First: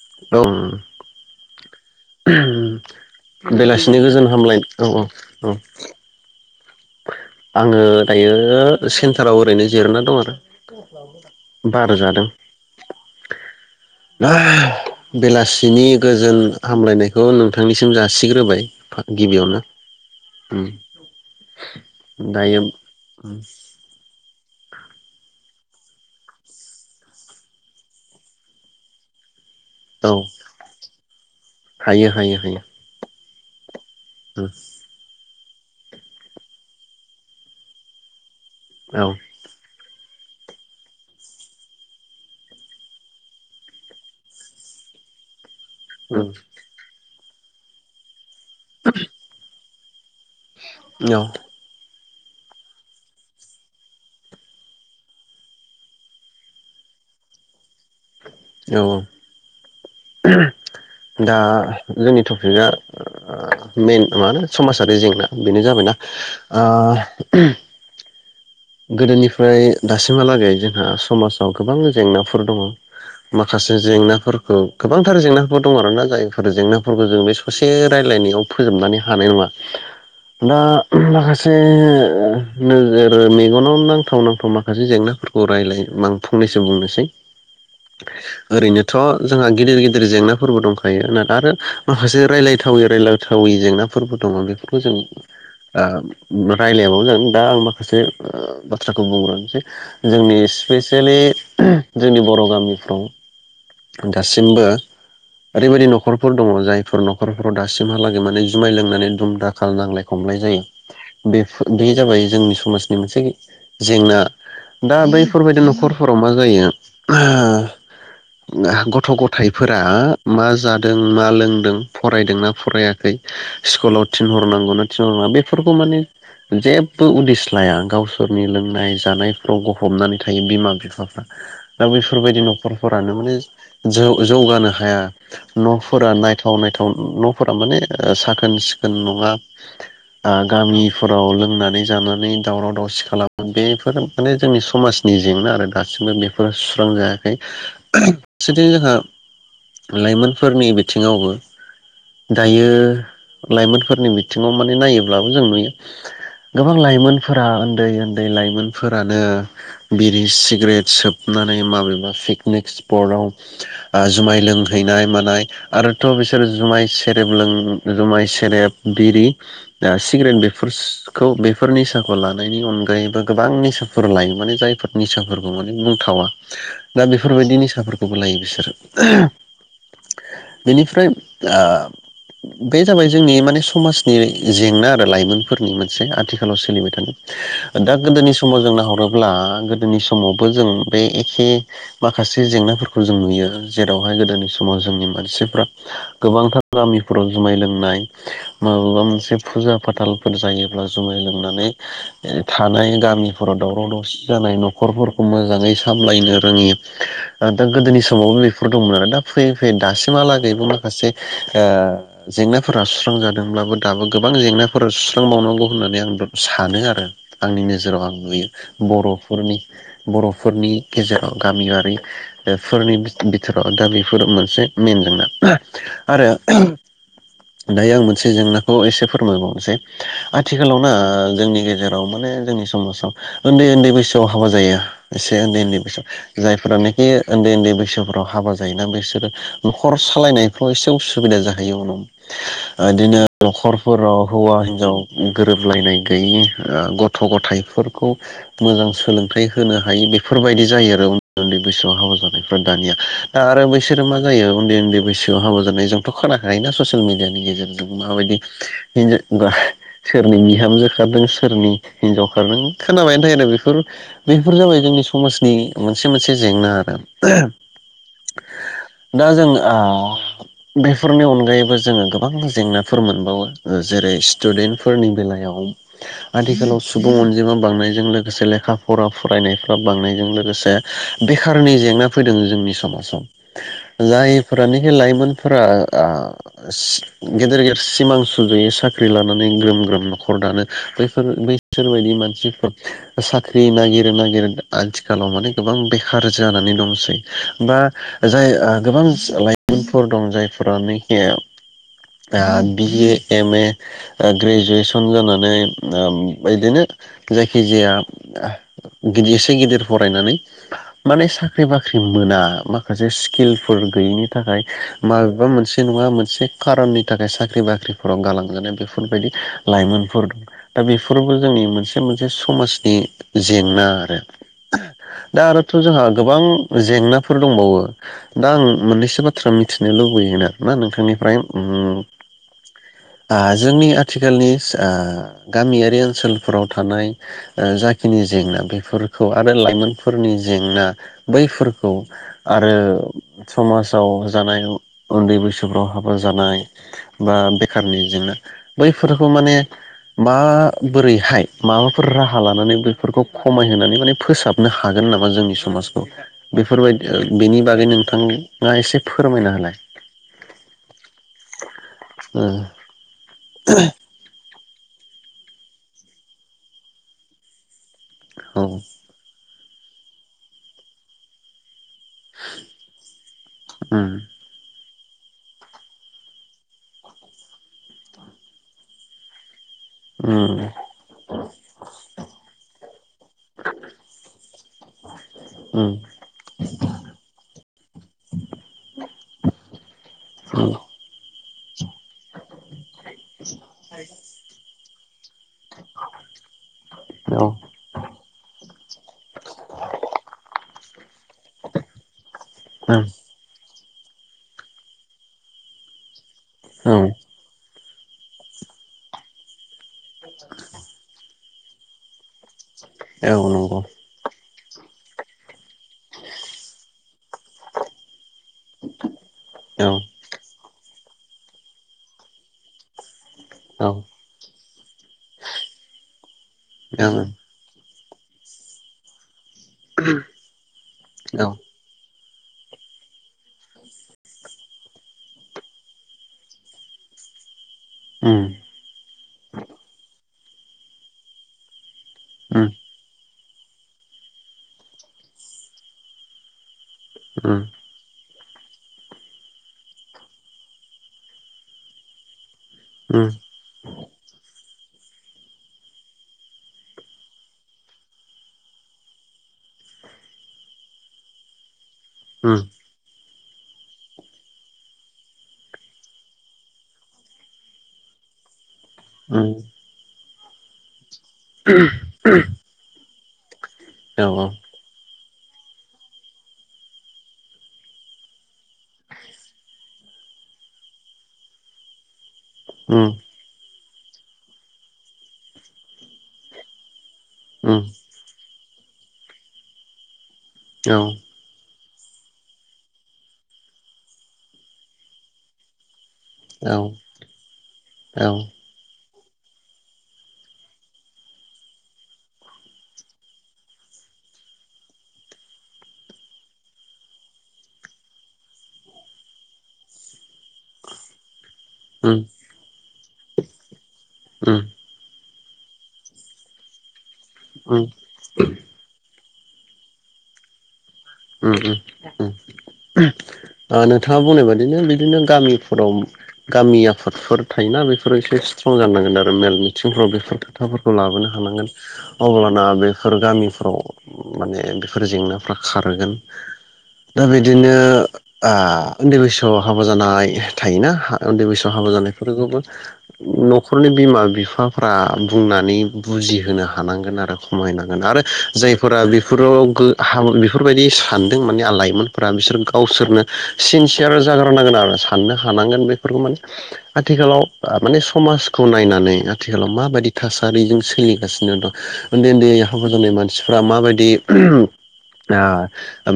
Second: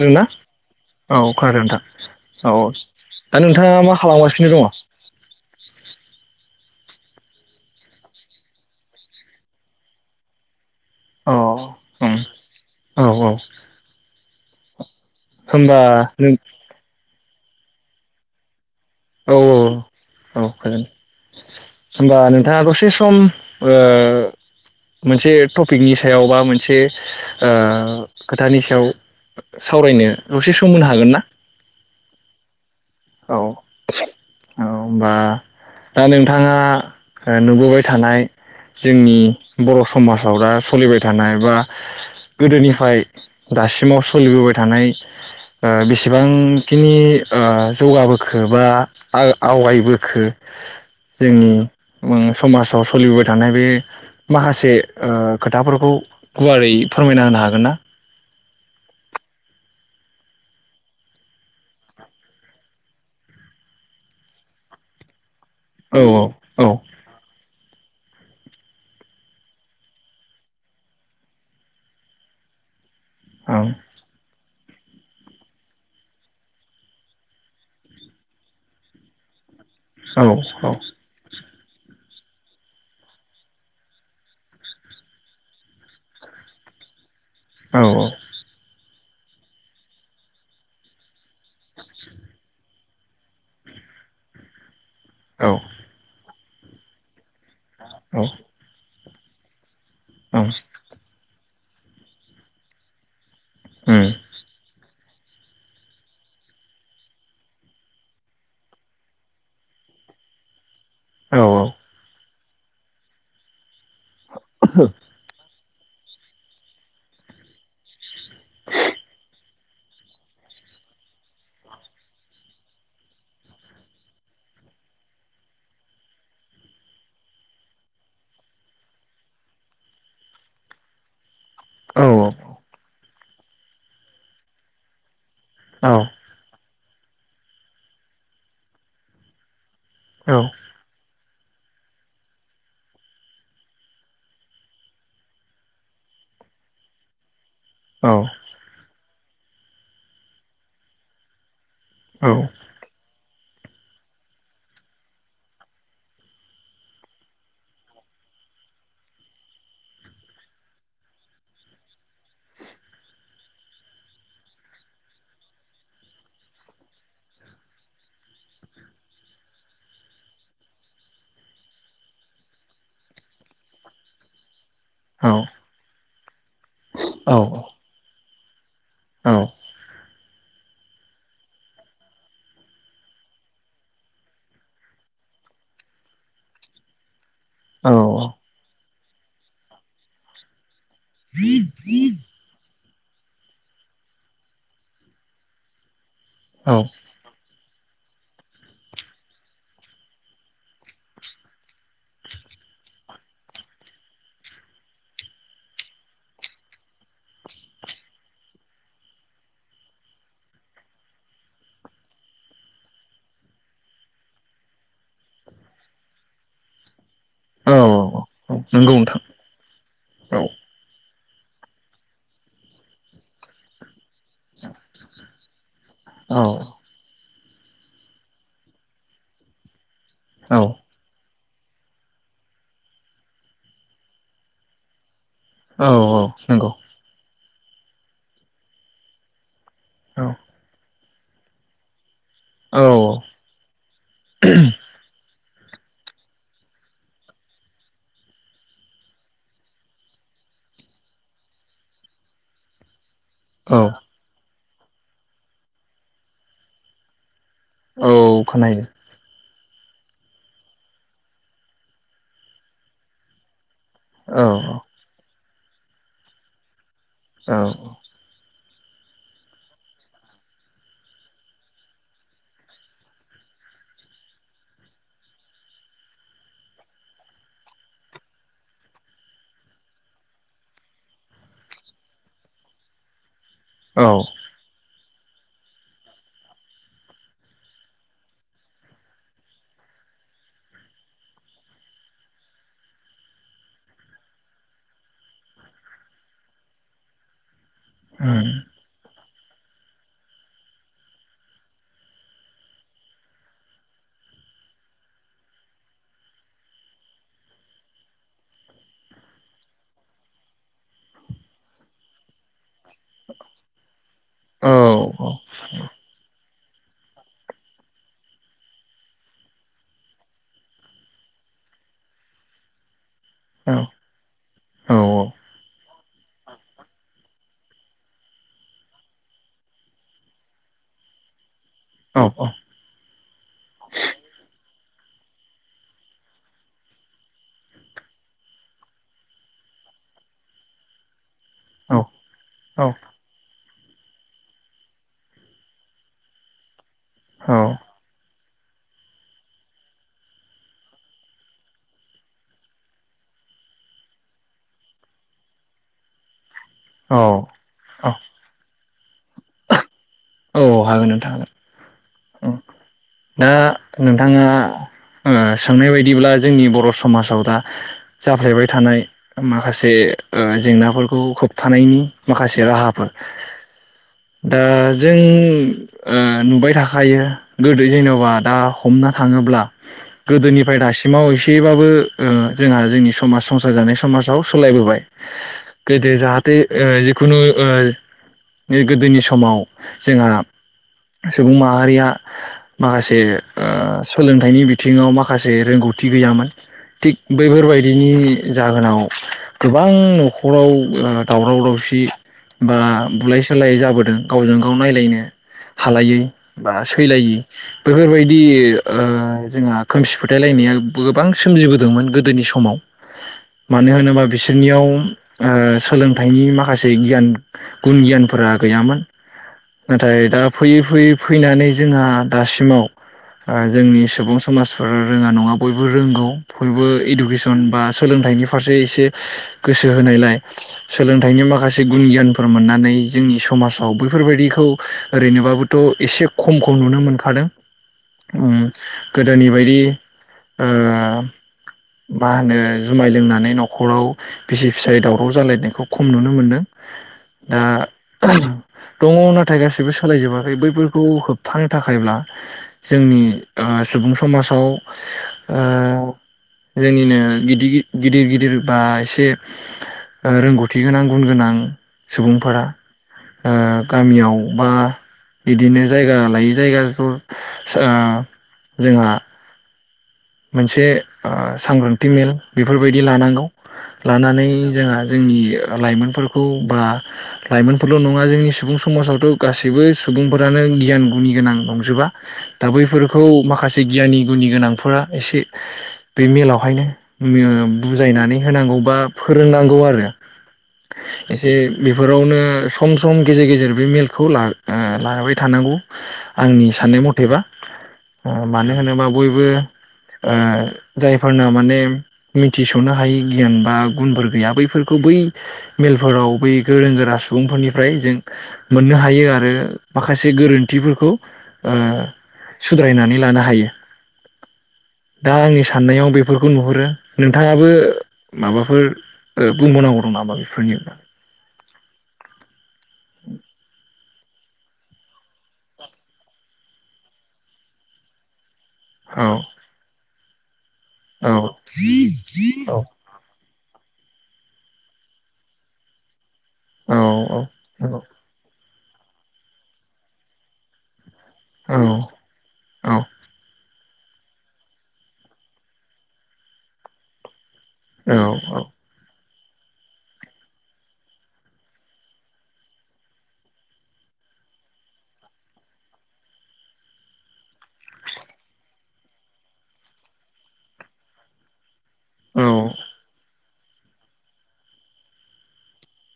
दों ना औ औ खादों नोंथां । बेलासिनि गोजोन खालामगासिनो हामलाय दङ औ औ औ । आङो दायो सेन्टाराव ओरैनो जिरना दं आरो अ बार उम जादों औ औ होमबा बेलासिनि नों गोजोन हामलायनायखौ औ नोंथांनिसिम जासिग्रोबाय औ गिबियावनो औ उम हागोन होमबा नोंथाङा दसे सम ओ मोनसे टपिकनि सायाव बा मोनसे ओ खोथानि सायाव सावरायनो औ दसे सम मोनो हागोन ना हायो हायो हायो औ औबा दा नोंथाङा ओ नुबोबाय थानाय औ जोंनि बरफोर समाजाव दा सोलिबाय थानाय बा गोदोनिफ्राय दासिमाव सोलिबोबाय थानाय ओ बेसेबांखिनि ओ जौगाबो खोबा आ आवगायबो खो औ जोंनि ओ समाजाव सोलिबोबाय थानाय बे माखासे ओ खोथाफोरखौ गुवारै फोरमायना होनो हागोन ना? औ औ दा जोंनि टपिकआ मेइन मा होनो समाजारि जेंना बेनो जाबायना औ औ ओ गोदोनिफ्राय दासिमहालागै जोंहा समाजाव गोबां जेंनाफोर दङ औ ओं माखासे जेंनाफोरखौ गोबांथार जेंनाफोर दङ आरोना जायफोर जेंनाफोरखौ जों बे ससे रायजलायनायाव फोजोबनानै हानाय नङा औ दा मा से नोजोरनि इयुनाव नांथाव नांथाव माखासे जेंनाफोरखौ रायलाय आं फंनैसो बुंनोसै औ ओरैनो थ' जोंहा गिदिर गिदिर जेंनाफोरबो दंखायो ना आरो माखासे रायलायदोंबा थावै रायलायथावै जेंनाफोरबो दङ बेफोर खौ जों औ रायलायाबावो ओं दा आं माखासे ओ औ बाथ बाथ्राखौ बुंग्रोनो सै जोंनि स्पेसेलि ओ जोंनि बर' गामिफ्राव उम ओ दासिमबो ओरैबायदि न'खरफोर दङ जायफोर न'खरफोराव दासिमहालागै माने जुमाय लोंनानै दुम दाखाल नांलाय खमलाय जायो औ बेफोर बे जाबाय जोंनि स समाजनि मोनसे जेंना दा बैफोरबायदि न न'खरफोराव मा जायो गथ' गथाइ फोर मा जादों मा लोंदों फरायदों ना फरायाखै स्कुलाव थिनहरनांगौ ना थिनहरनाङा बेफोरखौ माने जेबो उदिस लाया गावसोरनि लोंनाय जानायफ्राव गफबनानै थायो बिमा बिफाफ्रा दा औ औ बेैफोरबायदि न'खरफोरानो माने जौ जौगानो हाया न'फोरा नायथाव नाय न'फोरा माने साखोन सिखोन नङा आ गामिफोराव लोगो बुंनानै जानानै दावराव दावसि खालामो बेफोर माने जोंनि समाजनि जेंना आरो दासिमबो बेफोरो सुस्रांजायाखै औ फारसेथिं जोंहा लाइमोनफोरनि बिथिङावबो दायो लाइमोनफोरनि बिथिङाव माने नायोब्लाबो जों नुयो गोबां लाइमोनफोरा उन्दै उन्दै लाइमोनफोरानो बिरि सिगारेट सोबनानै माबेबा पिकनिक पटाव जुमाय लोंहैनाय मानाय आरोथ' बिसोर जुमाय सेरेब ल जुमाय सेरेब बिरि सिग्रेट बे बेफोर निसाखौ लानायनि अनगायैबो गोबां निसाफोर लायो माने जाय फोर निसाफोरखौ माने बुंथावा दा बेफोरबायदिनि बेफोरखौबो लायो बिसोरो [unintelligible] बेनिफ्राय आ बे जाबाय जोंनि माने समाजनि जेंना आरो लाइमोनफोरनि मोनसे आथिखालाव सोलिबाय थानाय। दा गोदोनि समाव जों नाहरो। अब्ला गोदोनि समावबो जों बे एखे माखासे जेंनाफोरखौ जों नुयो जेरावहाय गोदोनि समाव जोंनि मानसिफ्रा गोबांथार औ गामिफोराव जुमाय लों नाय माबेबा मोनसे फुजा फाथालफोर जायोब्ला जुमाय लोंनानै थानाय गामिफोराव दावराव दावसि जानाय न'खरफोरखौ मोजाङै सामलायनो रोङि दा गोदोनि समावनो फोर दंमोन आरो दा फैयै फैयै दासिमहालागैबो माखासे ओ जेंनाफोरा सुस्रांजादोंब्लाबो दाबो गोबां जेंनाफोरा सुस्रांबावनांगौ होननानै आं सानो आरो। आंनि नोजोराव आं औ नुयो नंगौ नोंथां बर'फोरनि औ बर'फोरनि गेजेराव। गामियारि फोरनि बिथोराव दाबे बेफोर मोनसे मइेन जेंना आरो औ दायो आं मोनसे जेंनाखौ एसे फोरमायबावनोसै। औ आथिखालाव ना जोंनि गेजेराव माने जोंनि समाजाव उन्दै उन्दै बैसोआव हाबा जायो। एसे उन्दै उन्दै औ बैसो नंगौ जायफोरा नै। उन्दै उन्दै बैसोफोराव हाबा जायोना। बिसोरो न'खर औ सालायनायफ्राव एसे उस सुबिदा जाहैयो उनाव औ ओदिनो न'खरफोराव हौवा हिन्जाव गोरोबलायनाय गैयि गथ' गथायाइफोरखौ मोजां सोलोंथाइ होनो हायि बेफोरबायदि जायो आरो उन्दै उन्दै बैसोआव हाबा जानायफ्रा दानिया दा आरो औ बैसोरो मा जायो। उन्दै उन्दै बैसोआव हाबा जानाय जोंथ' खोनाखायो ना ससियेल मिडियानि गेजेरजों माबायदि औ खोनायो हिनजा बा सोरनि बिहामजो खारदों सोरनि हिनजाव खारदों खोनाबायानो थायो आरो बेफोर औ बेफोर जाबाय जोंनि समाज नि मोनसे मोनसे जेंना आरो औ औ दा जों बेफोरनि अनगायैबो जोङो गोबां जेंनाफोर मोनबावो जेरै स्टुडेन्टफोरनि बेलायाव आथिखालाव सुबुं अनजिमा बांनायजों लोगोसे लेखा फरा फरायनायफ्रा बांनायजों लोगोसे बेखारनि जेंना फैदों जोंनि समाजाव औ जायफोरानोखि लाइ मोनफोरा ओ सि गेदेर गेदेर सिमां सुजुयो साख्रि लानानै ग्रोम ग्रोम न'खर दानो बैफोर बैसोरबायदि मानसिफोर साख्रि नागिरो नागिर आथिखालाव माने गोबां बे खार जानानै दंसै बा जाय गोबां लाइमोनफोर दं जायफोरानोखि बि ए एम ए ग्रेजुवेसन जानानै बिदिनो जायखिजाया गिदिर एसे गिदिर फरायनानै माने साख्रि बाख्रि मोना मा खासे स्किलफोर गैयिनि थाखाय माबेबा मोनसे नङा मोनसे खारननि थाखाय साख्रि बाख्रिफोराव गालांजानाय बेफोरबायदि लाइमोनफोर दं दा बेफोरबो जोंनि मोनसे मोनसे समाजनि जेंना आरो दा आरो जोंहा गोबां जेंनाफोर दंबावो दा आं मोननैसो बाथ्रा मिथिनो लुबैयो ना नोंथांनिफ्राय उम आ जोंनि आथिखालनि जा गामियारि ओनसोलफोराव थानाय जाखिनि जेंना बेफोरखौ आरो लाइमोनफोरनि जेंना बैफोरखौ आरो औ समाजाव जानाय उन्दै बैसोफ्राव हाबा जानाय बा बेखारनि जेंना बैफोरखौ माने माबोरैहाय माबाफोर राहा लानानै बैफोरखौ खमायहोनानै माने फोसाबनो हागोन नामा मा जोंनि समाजखौ बेफोरबायदि बेनि बागै नोंथांनि ना एसे फोरमायनो होलाय औ हागोन नोंथां हागोन ओ दा नोंथाङा ओ सोंनाय बायदिब्ला जोंनि बर' समाजाव दा जाफ्लेबाय औ थानाय माखासे बे जेंनाफोरखौ होबथानायनि माखासे राहाफोर उम दा जों ओं नुबाय थाखायो गोदो जेन'बा दा हमनो थाङोब्ला उम गोदोनिफ्राय दासिमाव एसेबाबो ओ जोंहा जोंनि समाज संसार जानाय समाजाव सालायबोबाय उम गोदो जाहाथे ओ जिखुनु ओ गोदोनि समाव जोंहा उम सुबुं माहारिया माखासे ओ सोलोंथाइनि बिथ थिङाव मा माखासे रोंगौथि गैयामोन थिग औ बैफोरबायदिनि ओ जाहोनाव गोबां न'खराव दावराव दावसि बा औ बुलाय सोलायै जाबोदों [inaudible] गावजों गाव नायलायनो हालायै बा औ सैलायि बेफोरबायदि ओ जोंहा खोमसि फोथायलायनाया गोबां सोमजिबोदोंमोन गोदोनि समाव औ नंगौ मानो होननोबा बिसोर बिसोरनियाव ओ सोलोंथाइनि माखासे गियान गुन गियानफोरा गैया औ नाथाय दा फैयै फैयै फैनानै जोंहा दासिमाव ओ औ जोंनि सुबुं समाजफोरा रोङा नङा बयबो रोंगौ बयबो औ इडुकेसन बा सोलों सोलोंथाइनि फारसे एसे गोसो होनायलाय सोलोंथाइनि औ माखासे गुन गियान फोर मोननानै जोंनि समाजाव औ बैफोरबायदिखौ ओरैनोबाबोथ' एसे खमखौ नुनो मोनखादों उम गोदोनि बायदि ओ मा होनो उम जुमाय लोंनानै न' न'खराव बिसि फिसायै दावराव जालायनायखौ खम नुनो मोनदों उम दा [inaudible] दङ नाथाय गासिबो सोलायजोबाखै बैफोरखौ होबथानो थाखायब्ला जोंनि उम ओ सुबुं समाजाव ओ जोंनिनो गिदि गिदि गिदिर गिदिरबा एसे रोंगौथि गोनां गुन गोनां उम सुबुंफोरा ओ गामियाव बा बिदिनो जायगा लायै जायगा ज' ओ जोंहा उम मोनसे ओ सांग्रांथि मेल बेफोरबायदि लानांगौ औ लानानै जोंहा जोंनि लाइमोनफोरखौ बा लाइमोनफोरल' नङा जोंनि सुबुं समाजावथ' गासैबो सुबुंफोरानो गियान गुनि गोनां नंजोबा दा उम बैफोरखौ माखासे दि गियाननि गुनि गोनांफोरा एसे बे मेलावहायनो ओ उम बुजायनानै होनांगौ बा फोरोंनांगौ आरो औ एसे बेफोरावनो सम सम गेजेर गेजेर बे मेलखौ लाबो ओ लाबाय थानांगौ औ उम आंनि साननाय मथेबा अ मानो होनोबा बयबो ओ जायफोरना माने मिथिस'नो हायि गियान बा गुनफोर गैया बैफोरखौ बै मेलफोराव बै गोरों गोरा सुबुंफोरनिफ्राय जों मोननो हायो आरो माखासे गोरोन्थिफोरखौ ओ सुद्रायनानै लानो हायो ओम दा आंनि साननायाव बेफोरखौ नुहुरो नोंथाङाबो माबाफोर बुंबावनांगौ दं नामा बेफोरनि [unintelligible] दानो बिथाङा बुंनाय बादिनो बिदिनो गामिफोराव गामि आफादफोर थायोना बेफोरो एसे स्ट्रं जानांगोन आरो औ औ मेल मिथिंफ्राव बेफोर [unintelligible] खोथाफोरखौ लाबोनो औ औ हानांगोन अब्लाना बेफोर गामि औ माने बेफोर जेंनाफ्रा खार गोन औ दा बिदिनो ओ उन्दै बैसोआव हाबा जानाय थायोना उन्दै बैसोआव औ हाबा जानायफोरखौबो न न'खरनि बिमा बिफाफ्रा बुंनानै बुजिहोनो हानांगोन आरो खमायनांगोन आरो जायफोरा बै [unintelligible] बेफोरबायदि सानदों माने लाइमोनफोरा बिसोर गावसोरनो सिनसियार जाग्रो नांगोन आरो साननो हानांगोन बेफोरखौ माने आथिखालाव माने समाजखौ नायनानै आथिखालाव माबायदि थासारिजों सोलिगासिनो दं उन्दै उन्दै हाबा जानाय मानसि फोरा माबायदि ओ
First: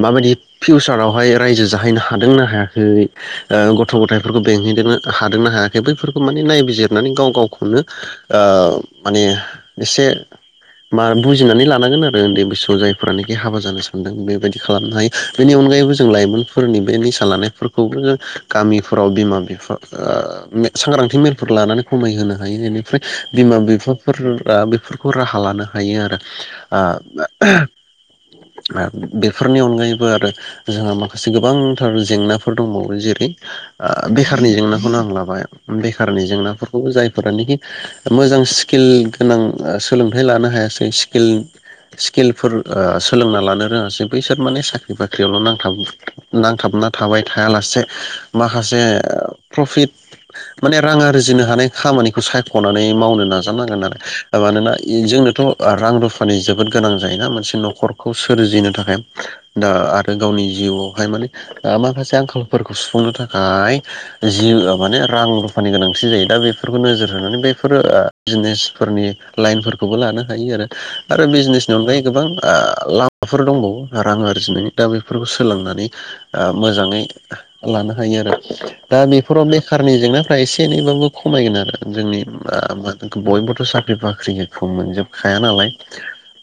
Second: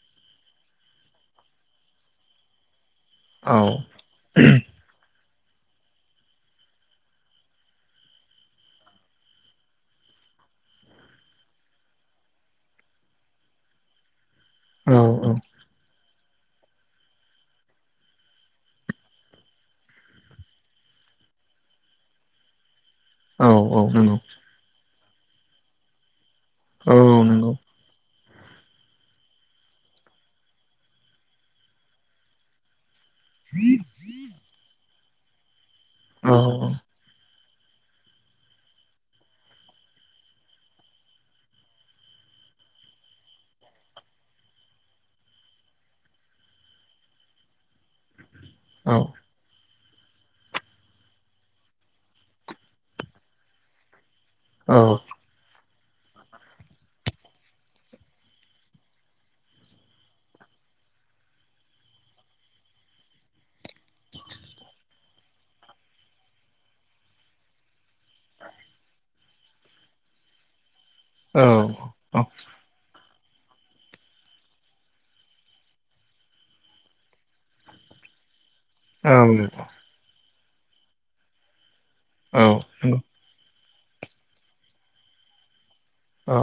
माबायदि फिउसारावहाय रायजो जाहैनो हादोंना हायाखै गथ' गथायफोरखौ बेंहैदोंना हादोंना हायाखै बैफोरखौ माने नायबिजिरनानै गाव गावखौनो ओ माने एसे मा ओ बुजिनानै लानांगोन आरो उन्दै बैसोआव जायफोरानोखि हाबा जानो सान दों बायदि खालामनो हायो औ बेनि अनगायैबो जों लाइमोनफोरनि बे निसा लानायफोरखौबो जो गामिफोराव बिमा बिफा सांग्रांथि मेलफोर लानानै खमायहोनो हायो बेनिफ्राय औ बिमा औ नंगौ बिफाफोरा बेफोर बेखौ राहा लानो हायो आरो औ नंगौ आ [inaudible] आरो बेफोरनि अनगायैबो आरो जोंहा माखासे गोबांथार जेंनाफोर दंबावो जेरै ओ बेखारनि जेंना खौनो आं लाबाय बेखारनि औ जेंनाफोरखौ जायफोरनोखि मोजां स्किल गोनां ओ सोलोंथाइ लानो हायासै स्किल स्किलफोर सोलोंना लानो रोङासै बैसोर माने साख्रि बाख्रियावल' नांथाब नांथाबना थाबाय थायालासे माखासे औ प्रफिट माने रां आरजिनो हानाय खामानिखौ सायख'नानै मावनो नाजानांगोन आरो मानोना इ नंगौ जोंनोथ' ओ रां रुफानि जोबोद गोनां जायोना मोनसे न'खर खौ सोरजिनो थाखाय दा आरो गावनि जिउआवहाय माने ओ माखासे आंखालफोरखौ सुफुंनो थाखाय जि माने रां रुफानि गोनांथि जायो दा बेफोरखौ नोजोर होनानै बेफोरो बिजनेसफोरनि लाइनफोरखौबो लानो हायो आरो आरो बिजनेसनि अनगायै गोबांफ्रा ओ लामाफोर दंबावो रां आरजिनाय दा बेफोरखौ सोलोंनानै ओ मोजाङै लानो हायो आरो दा बेफोराव बेखारनि जेंना फ्राय एसे एनैबाबो खमायगोन आरो जोंनि मा होन बयबोथ' दा बे बाख्रिखौ खौ मोनजोबखाया नालाय औ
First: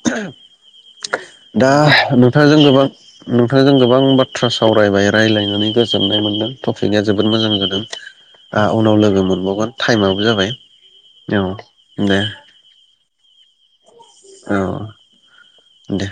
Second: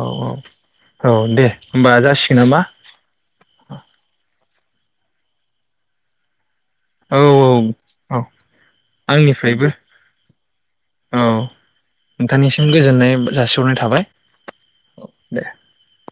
औ औ दे दा होमबा जासिगोन नोंथांजों नामा गोबां नोंथांजों गोबां बाथ्रा सावरायबाय रायलायनानै गोजोननाय मोन्दों टपिकनिया औ जोबोद मोजां जादों औ आहा उनाव लोगो आंनिफ्रायबो मोनबावगोन टाइमाबो जाबाय औ दे नोंथांनिसिम गोजोननाय जासिहरनाय थाबाय औ दे दे